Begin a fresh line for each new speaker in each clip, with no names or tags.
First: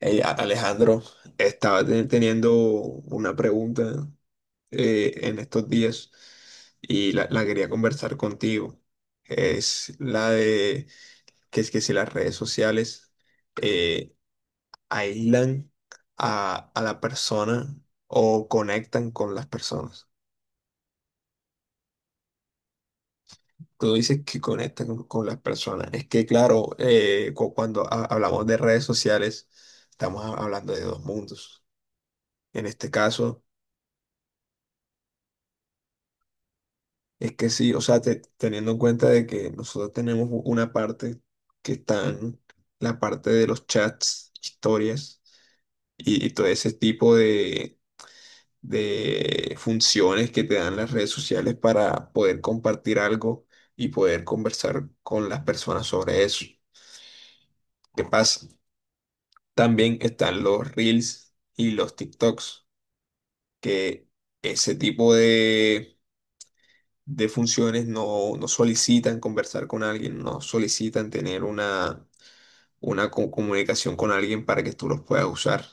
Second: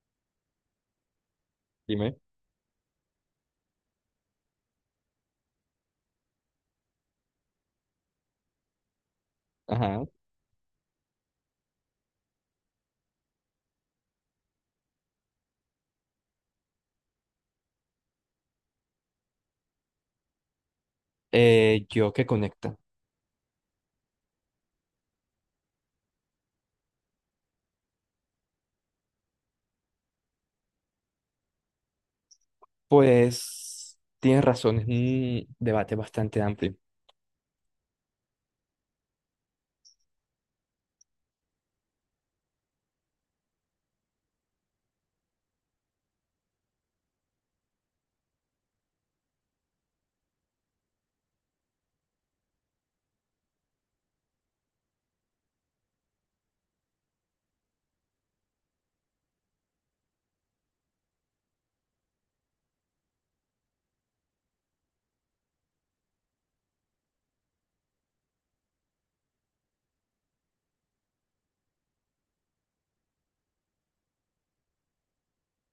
Ey, Alejandro, estaba
Dime.
teniendo una pregunta en estos días y la quería conversar contigo. Es
Ajá.
la de que es que si las redes sociales eh, aíslan a la persona o conectan con las personas.
Yo que conecta.
Tú dices que conectan con las personas. Es que claro, cuando hablamos de redes sociales, estamos hablando de dos mundos. En este caso,
Pues tienes razón, es un debate bastante amplio.
es que sí, o sea, teniendo en cuenta de que nosotros tenemos una parte que están la parte de los chats, historias y todo ese tipo de funciones que te dan las redes sociales para poder compartir algo y poder conversar con las personas sobre eso. ¿Qué pasa? También están los Reels y los TikToks, que ese tipo de funciones no solicitan conversar con alguien, no solicitan tener una comunicación con alguien para que tú los puedas usar.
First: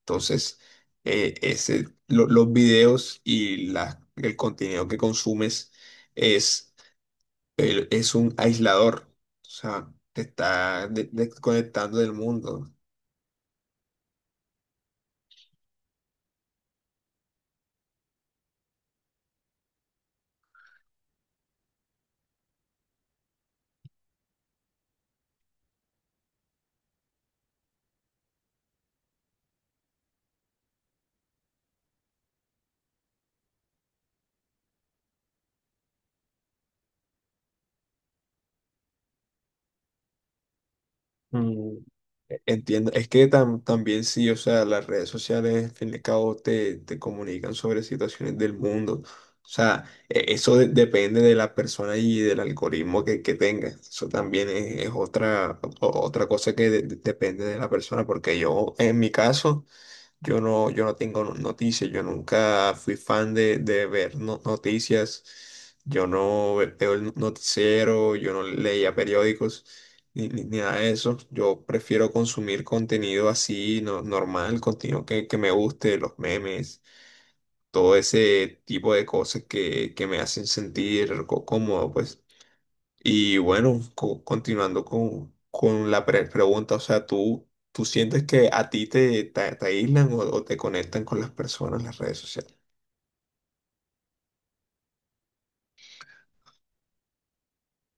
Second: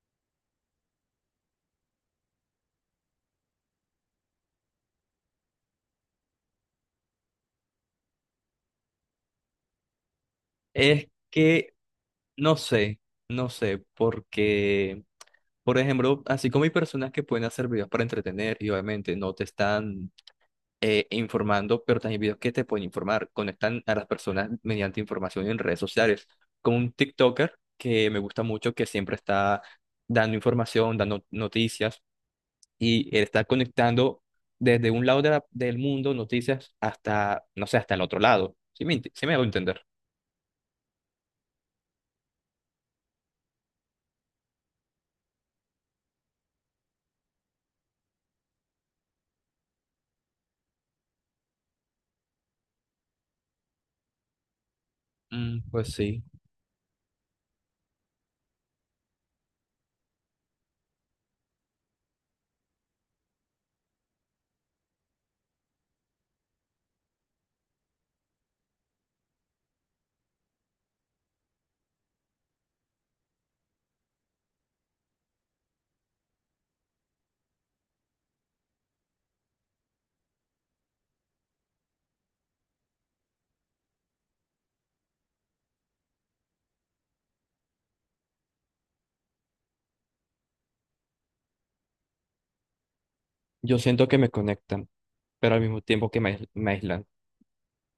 Entonces, ese, los videos y el contenido que consumes es, es un aislador, o sea, te está
Es que
desconectando del
no
mundo.
sé, no sé, porque, por ejemplo, así como hay personas que pueden hacer videos para entretener y obviamente no te están informando, pero también hay videos que te pueden informar, conectan a las personas mediante información en redes sociales, como un TikToker que me gusta mucho, que siempre está dando información, dando noticias. Y él está conectando desde un lado de del mundo noticias hasta, no sé, hasta el otro lado. ¿Sí me, sí me hago entender?
Mm. Entiendo, es que también sí, o sea, las redes sociales, al fin y al cabo, te comunican sobre situaciones del mundo. O sea, eso depende de la persona y del algoritmo que tenga. Eso también es otra,
Mm, pues sí,
otra cosa que depende de la persona, porque yo, en mi caso, yo no tengo noticias, yo nunca fui fan de ver noticias, yo no veo el noticiero, yo no leía periódicos, ni, ni nada de eso. Yo prefiero consumir contenido así, normal, contenido que me guste, los memes, todo ese tipo de cosas que me hacen sentir cómodo, pues. Y bueno, continuando con la pregunta, o sea, ¿tú, tú sientes que a ti te aíslan o te conectan con las personas, las redes sociales?
yo siento que me conectan, pero al mismo tiempo que me, me aíslan,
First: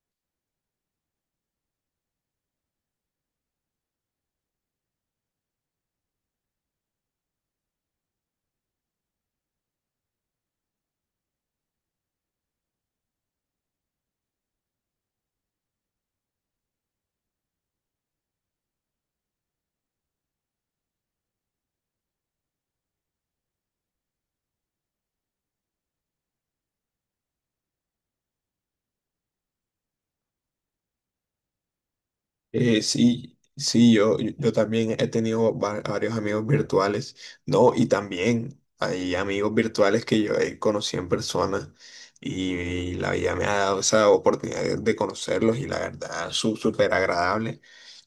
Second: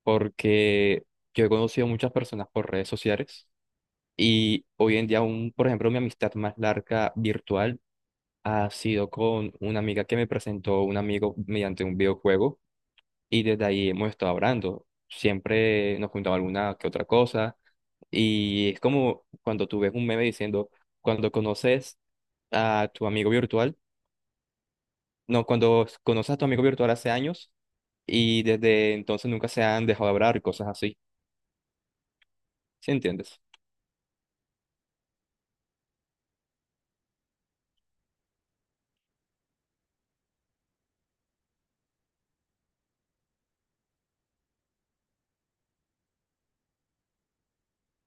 porque yo he conocido muchas personas por redes sociales y hoy en día, un, por ejemplo, mi amistad más larga virtual ha sido con una amiga que me presentó un amigo mediante un videojuego y desde ahí hemos estado hablando. Siempre nos juntamos alguna que otra cosa y es como cuando tú ves un meme diciendo, cuando conoces a tu amigo virtual, no, cuando conoces a tu amigo virtual hace años y desde entonces nunca se han dejado de hablar y cosas así, ¿sí
Sí,
entiendes?
sí, yo también he tenido varios amigos virtuales, ¿no? Y también hay amigos virtuales que yo he conocido en persona y la vida me ha dado esa oportunidad de conocerlos y la verdad, su súper agradable.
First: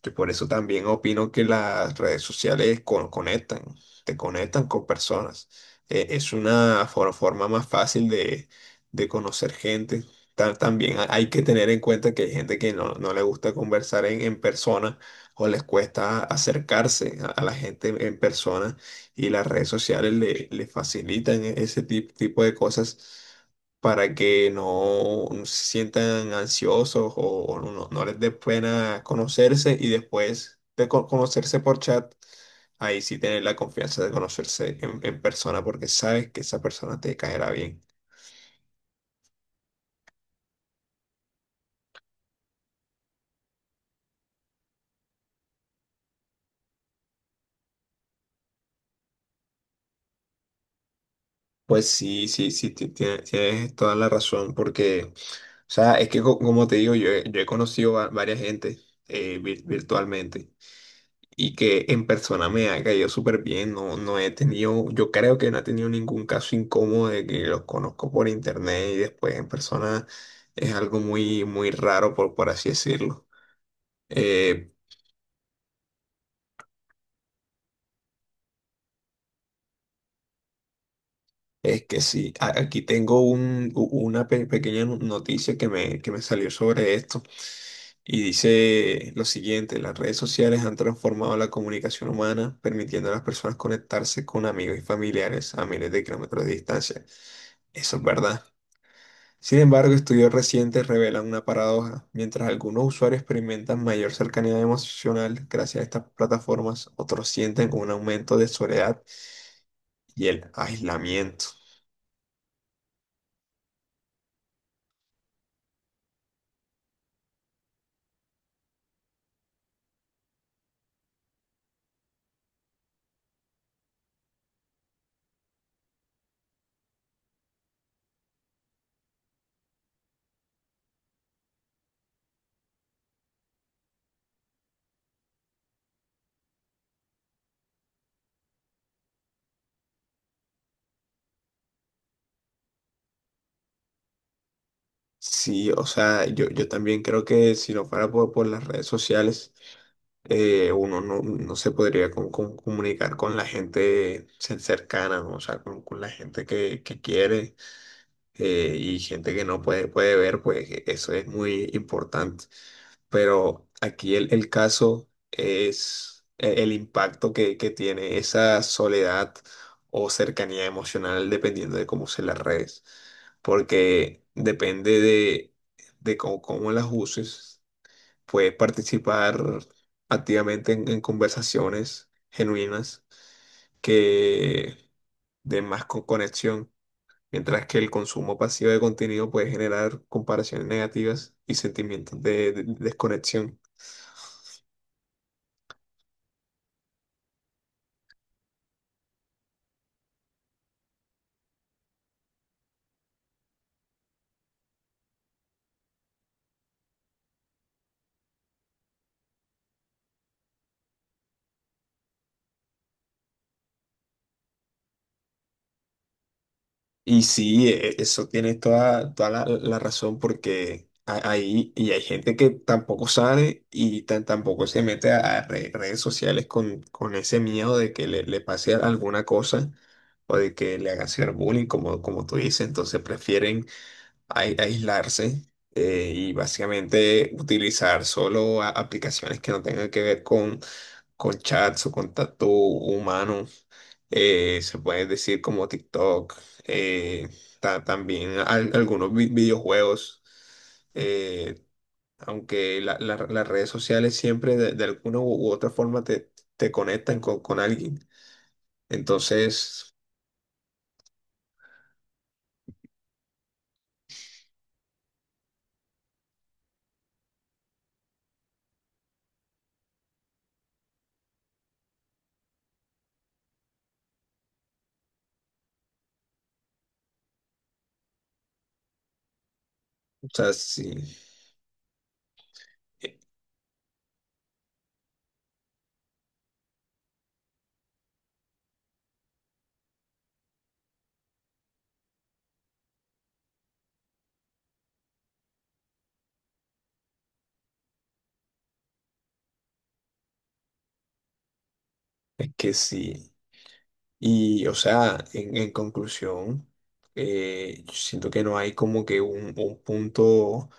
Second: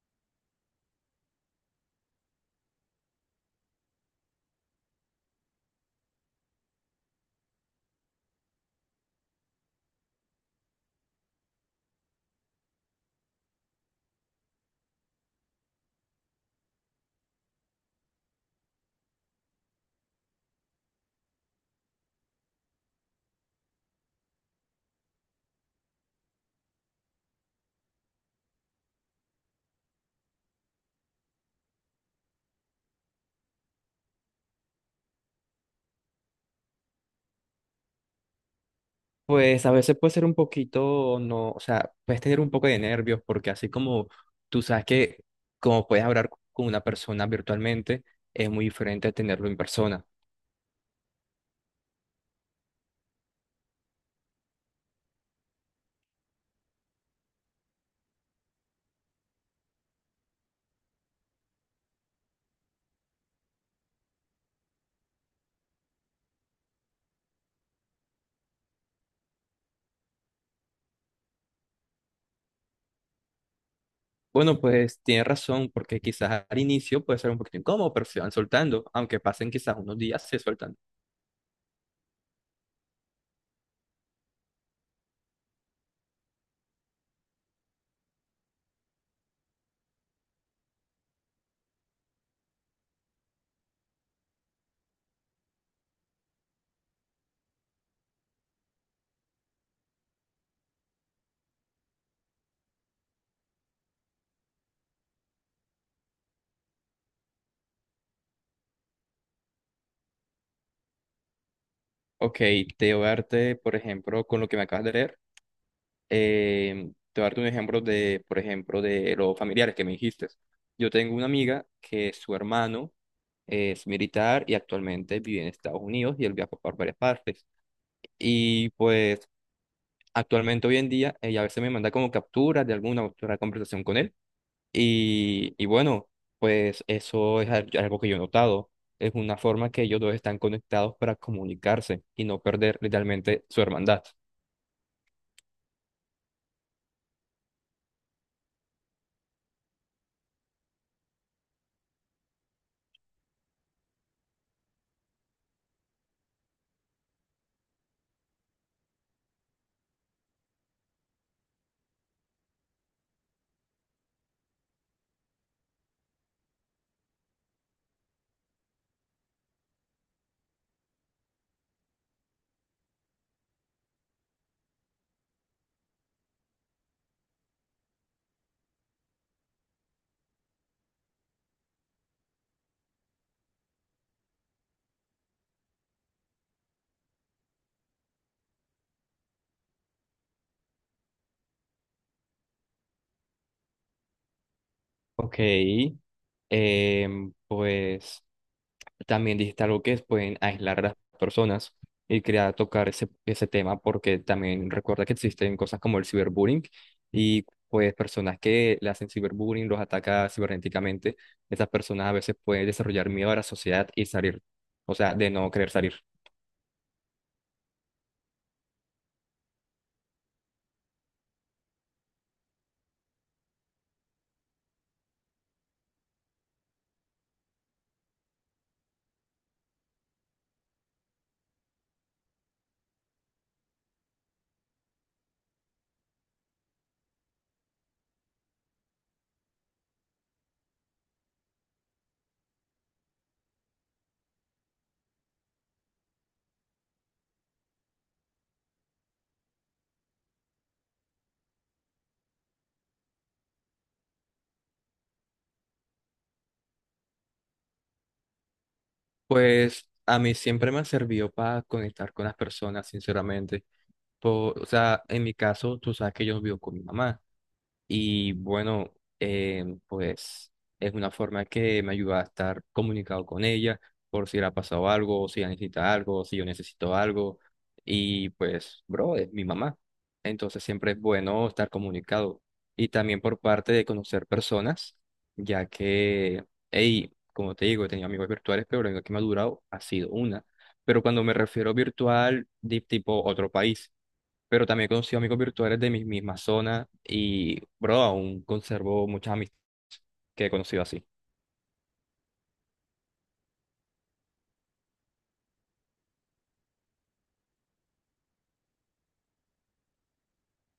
Yo por eso también opino que las redes sociales conectan, te conectan con personas. Es una forma más fácil de conocer gente. También hay que tener en cuenta que hay gente que no, no le gusta conversar en persona o les cuesta acercarse a la gente en persona y las redes sociales le facilitan ese tipo de cosas para que no no se sientan ansiosos o no, no les dé pena conocerse y después de conocerse por chat, ahí sí tener la confianza de conocerse en persona porque sabes que esa persona te caerá bien.
Pues a veces puede ser un poquito, no, o sea, puedes tener un poco de nervios porque así como tú sabes que como puedes hablar con una persona virtualmente, es muy diferente a tenerlo en persona.
Pues sí, sí, sí, tienes toda la razón, porque, o sea, es que como te digo, yo he conocido a varias gente, virtualmente y que en persona me ha caído súper bien. No, no he tenido, yo creo que no he tenido ningún caso incómodo de que los conozco por internet y después en persona es algo muy, muy raro, por así decirlo.
Bueno,
Eh,
pues tiene razón, porque quizás al inicio puede ser un poquito incómodo, pero se van soltando, aunque pasen quizás unos días, se sueltan.
Es que sí, aquí tengo un, una pequeña noticia que me salió sobre esto y dice lo siguiente: las redes sociales han transformado la comunicación humana, permitiendo a las personas conectarse con amigos y familiares a miles de kilómetros de distancia. Eso es verdad. Sin embargo, estudios recientes revelan una paradoja. Mientras algunos usuarios experimentan mayor cercanía emocional gracias a estas plataformas, otros sienten un aumento de soledad y el aislamiento.
Ok, te voy a darte, por ejemplo, con lo que me acabas de leer, te voy a darte un ejemplo de, por ejemplo, de los familiares que me dijiste. Yo tengo una amiga que su hermano es militar y actualmente vive en Estados Unidos y él viaja por varias partes. Y pues actualmente hoy en día, ella a veces me manda como capturas de alguna otra conversación con él. Y bueno, pues eso es algo que yo he notado. Es una forma que ellos dos están conectados para comunicarse y no perder literalmente su hermandad.
Sí, o sea, yo también creo que si no fuera por las redes sociales, uno no, no se podría comunicar con la gente cercana, ¿no? O sea, con la gente que quiere, y gente que no puede, puede ver, pues, e, eso es muy importante. Pero aquí el caso es el impacto que tiene esa soledad o cercanía emocional dependiendo de cómo se las redes, porque depende de cómo, cómo las uses, puedes participar activamente en conversaciones genuinas que den más conexión. Mientras que el consumo pasivo de contenido puede generar comparaciones negativas y sentimientos de de- desconexión.
Ok, pues también dijiste algo que es, pueden aislar a las personas y quería tocar ese tema porque también recuerda que existen cosas como el ciberbullying y pues personas que le hacen ciberbullying, los ataca cibernéticamente, esas personas a veces pueden desarrollar miedo a la sociedad y salir, o sea, de no querer salir.
Y sí, eso tiene toda, toda la, la razón, porque ahí y hay gente que tampoco sabe y tan, tampoco se mete a redes sociales con ese miedo de que le pase alguna cosa o de que le hagan ciberbullying, como, como tú dices. Entonces prefieren aislarse, y básicamente utilizar solo aplicaciones que no tengan que ver con chats o contacto humano, se puede decir como TikTok, eh, también algunos videojuegos, eh, aunque las redes sociales siempre de alguna u otra forma te conectan con alguien.
Pues
Entonces,
a mí siempre me sirvió para conectar con las personas, sinceramente. O sea, en mi caso, tú sabes que yo vivo con mi mamá. Y bueno, pues es una forma que me ayuda a estar comunicado con ella por si le ha pasado algo, o si ella necesita algo, o si yo necesito algo. Y pues, bro, es mi mamá.
o sea,
Entonces siempre
sí,
es bueno estar comunicado. Y
eh,
también por parte de conocer personas, ya que, hey, como te digo, he tenido amigos virtuales, pero la única que me ha durado ha sido una. Pero cuando me refiero virtual, de tipo otro país, pero también conocí amigos virtuales de mi misma zona y, bro, aún conservo muchas amistades que he conocido así.
es que sí. Y, o sea, en conclusión, yo siento que no hay como que un punto, o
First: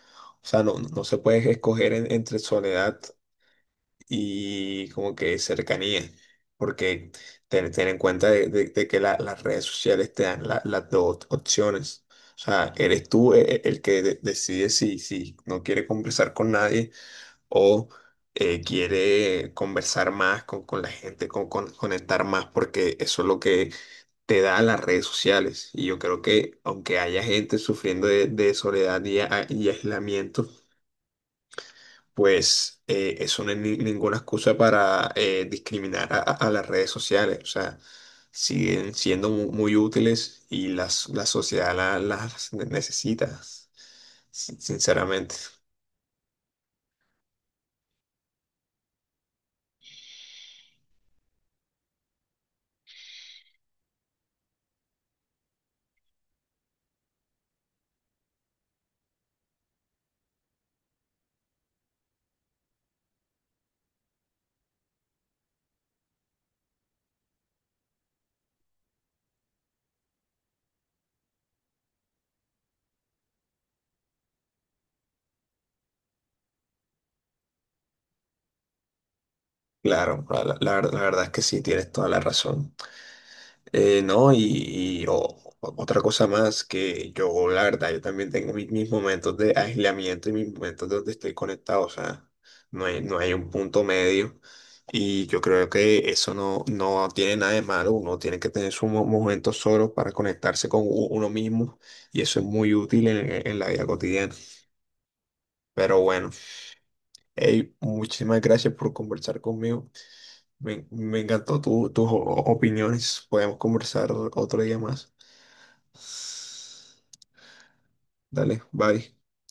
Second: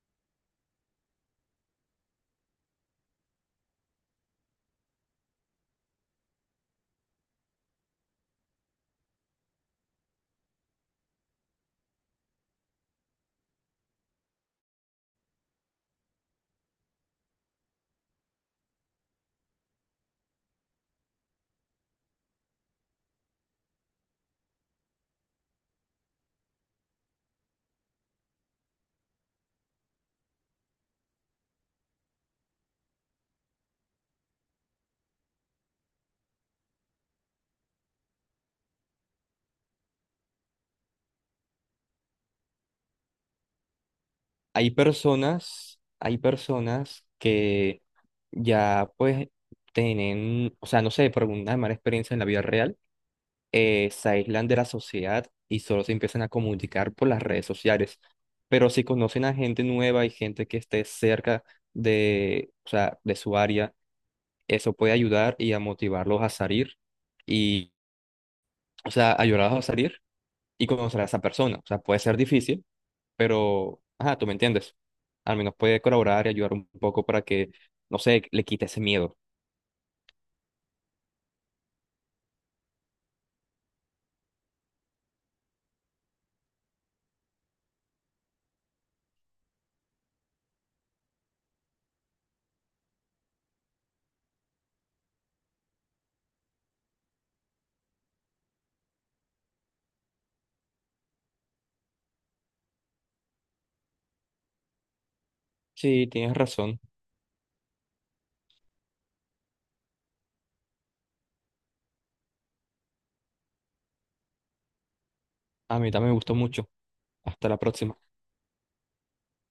sea, no, no se puede escoger entre soledad y como que cercanía, porque ten, ten en cuenta de, de que las redes sociales te dan las dos opciones. O sea, eres tú el que decide si, si no quiere conversar con nadie o, quiere conversar más con la gente, con, conectar más, porque eso es lo que te da las redes sociales. Y yo creo que aunque haya gente sufriendo de soledad y aislamiento, pues, eso no es ninguna excusa para, discriminar a, a las redes sociales. O sea, siguen siendo muy útiles y las, la sociedad las necesita,
Hay
sinceramente.
personas, hay personas que ya pues tienen, o sea, no sé, por alguna mala experiencia en la vida real, se aíslan de la sociedad y solo se empiezan a comunicar por las redes sociales. Pero si conocen a gente nueva y gente que esté cerca de, o sea, de su área, eso puede ayudar y a motivarlos a salir, o sea, ayudarlos a salir y conocer a esa persona. O sea, puede ser difícil, pero, ajá, tú me entiendes. Al menos puede colaborar y ayudar un poco para que, no sé, le quite ese miedo.
Claro, la verdad, es que sí, tienes toda la razón. No, y, otra cosa más que yo, la verdad, yo también tengo mis, mis momentos de aislamiento y mis momentos donde estoy conectado, o sea, no hay un punto medio y yo creo que eso no tiene nada de malo, uno tiene que tener sus momentos solos para conectarse con uno mismo y eso es muy útil en, en la vida cotidiana. Pero
Sí,
bueno,
tienes razón.
hey, muchísimas gracias por conversar conmigo, me encantó tus opiniones, podemos conversar otro día más.
A mí también me gustó mucho. Hasta la próxima.
Dale, bye.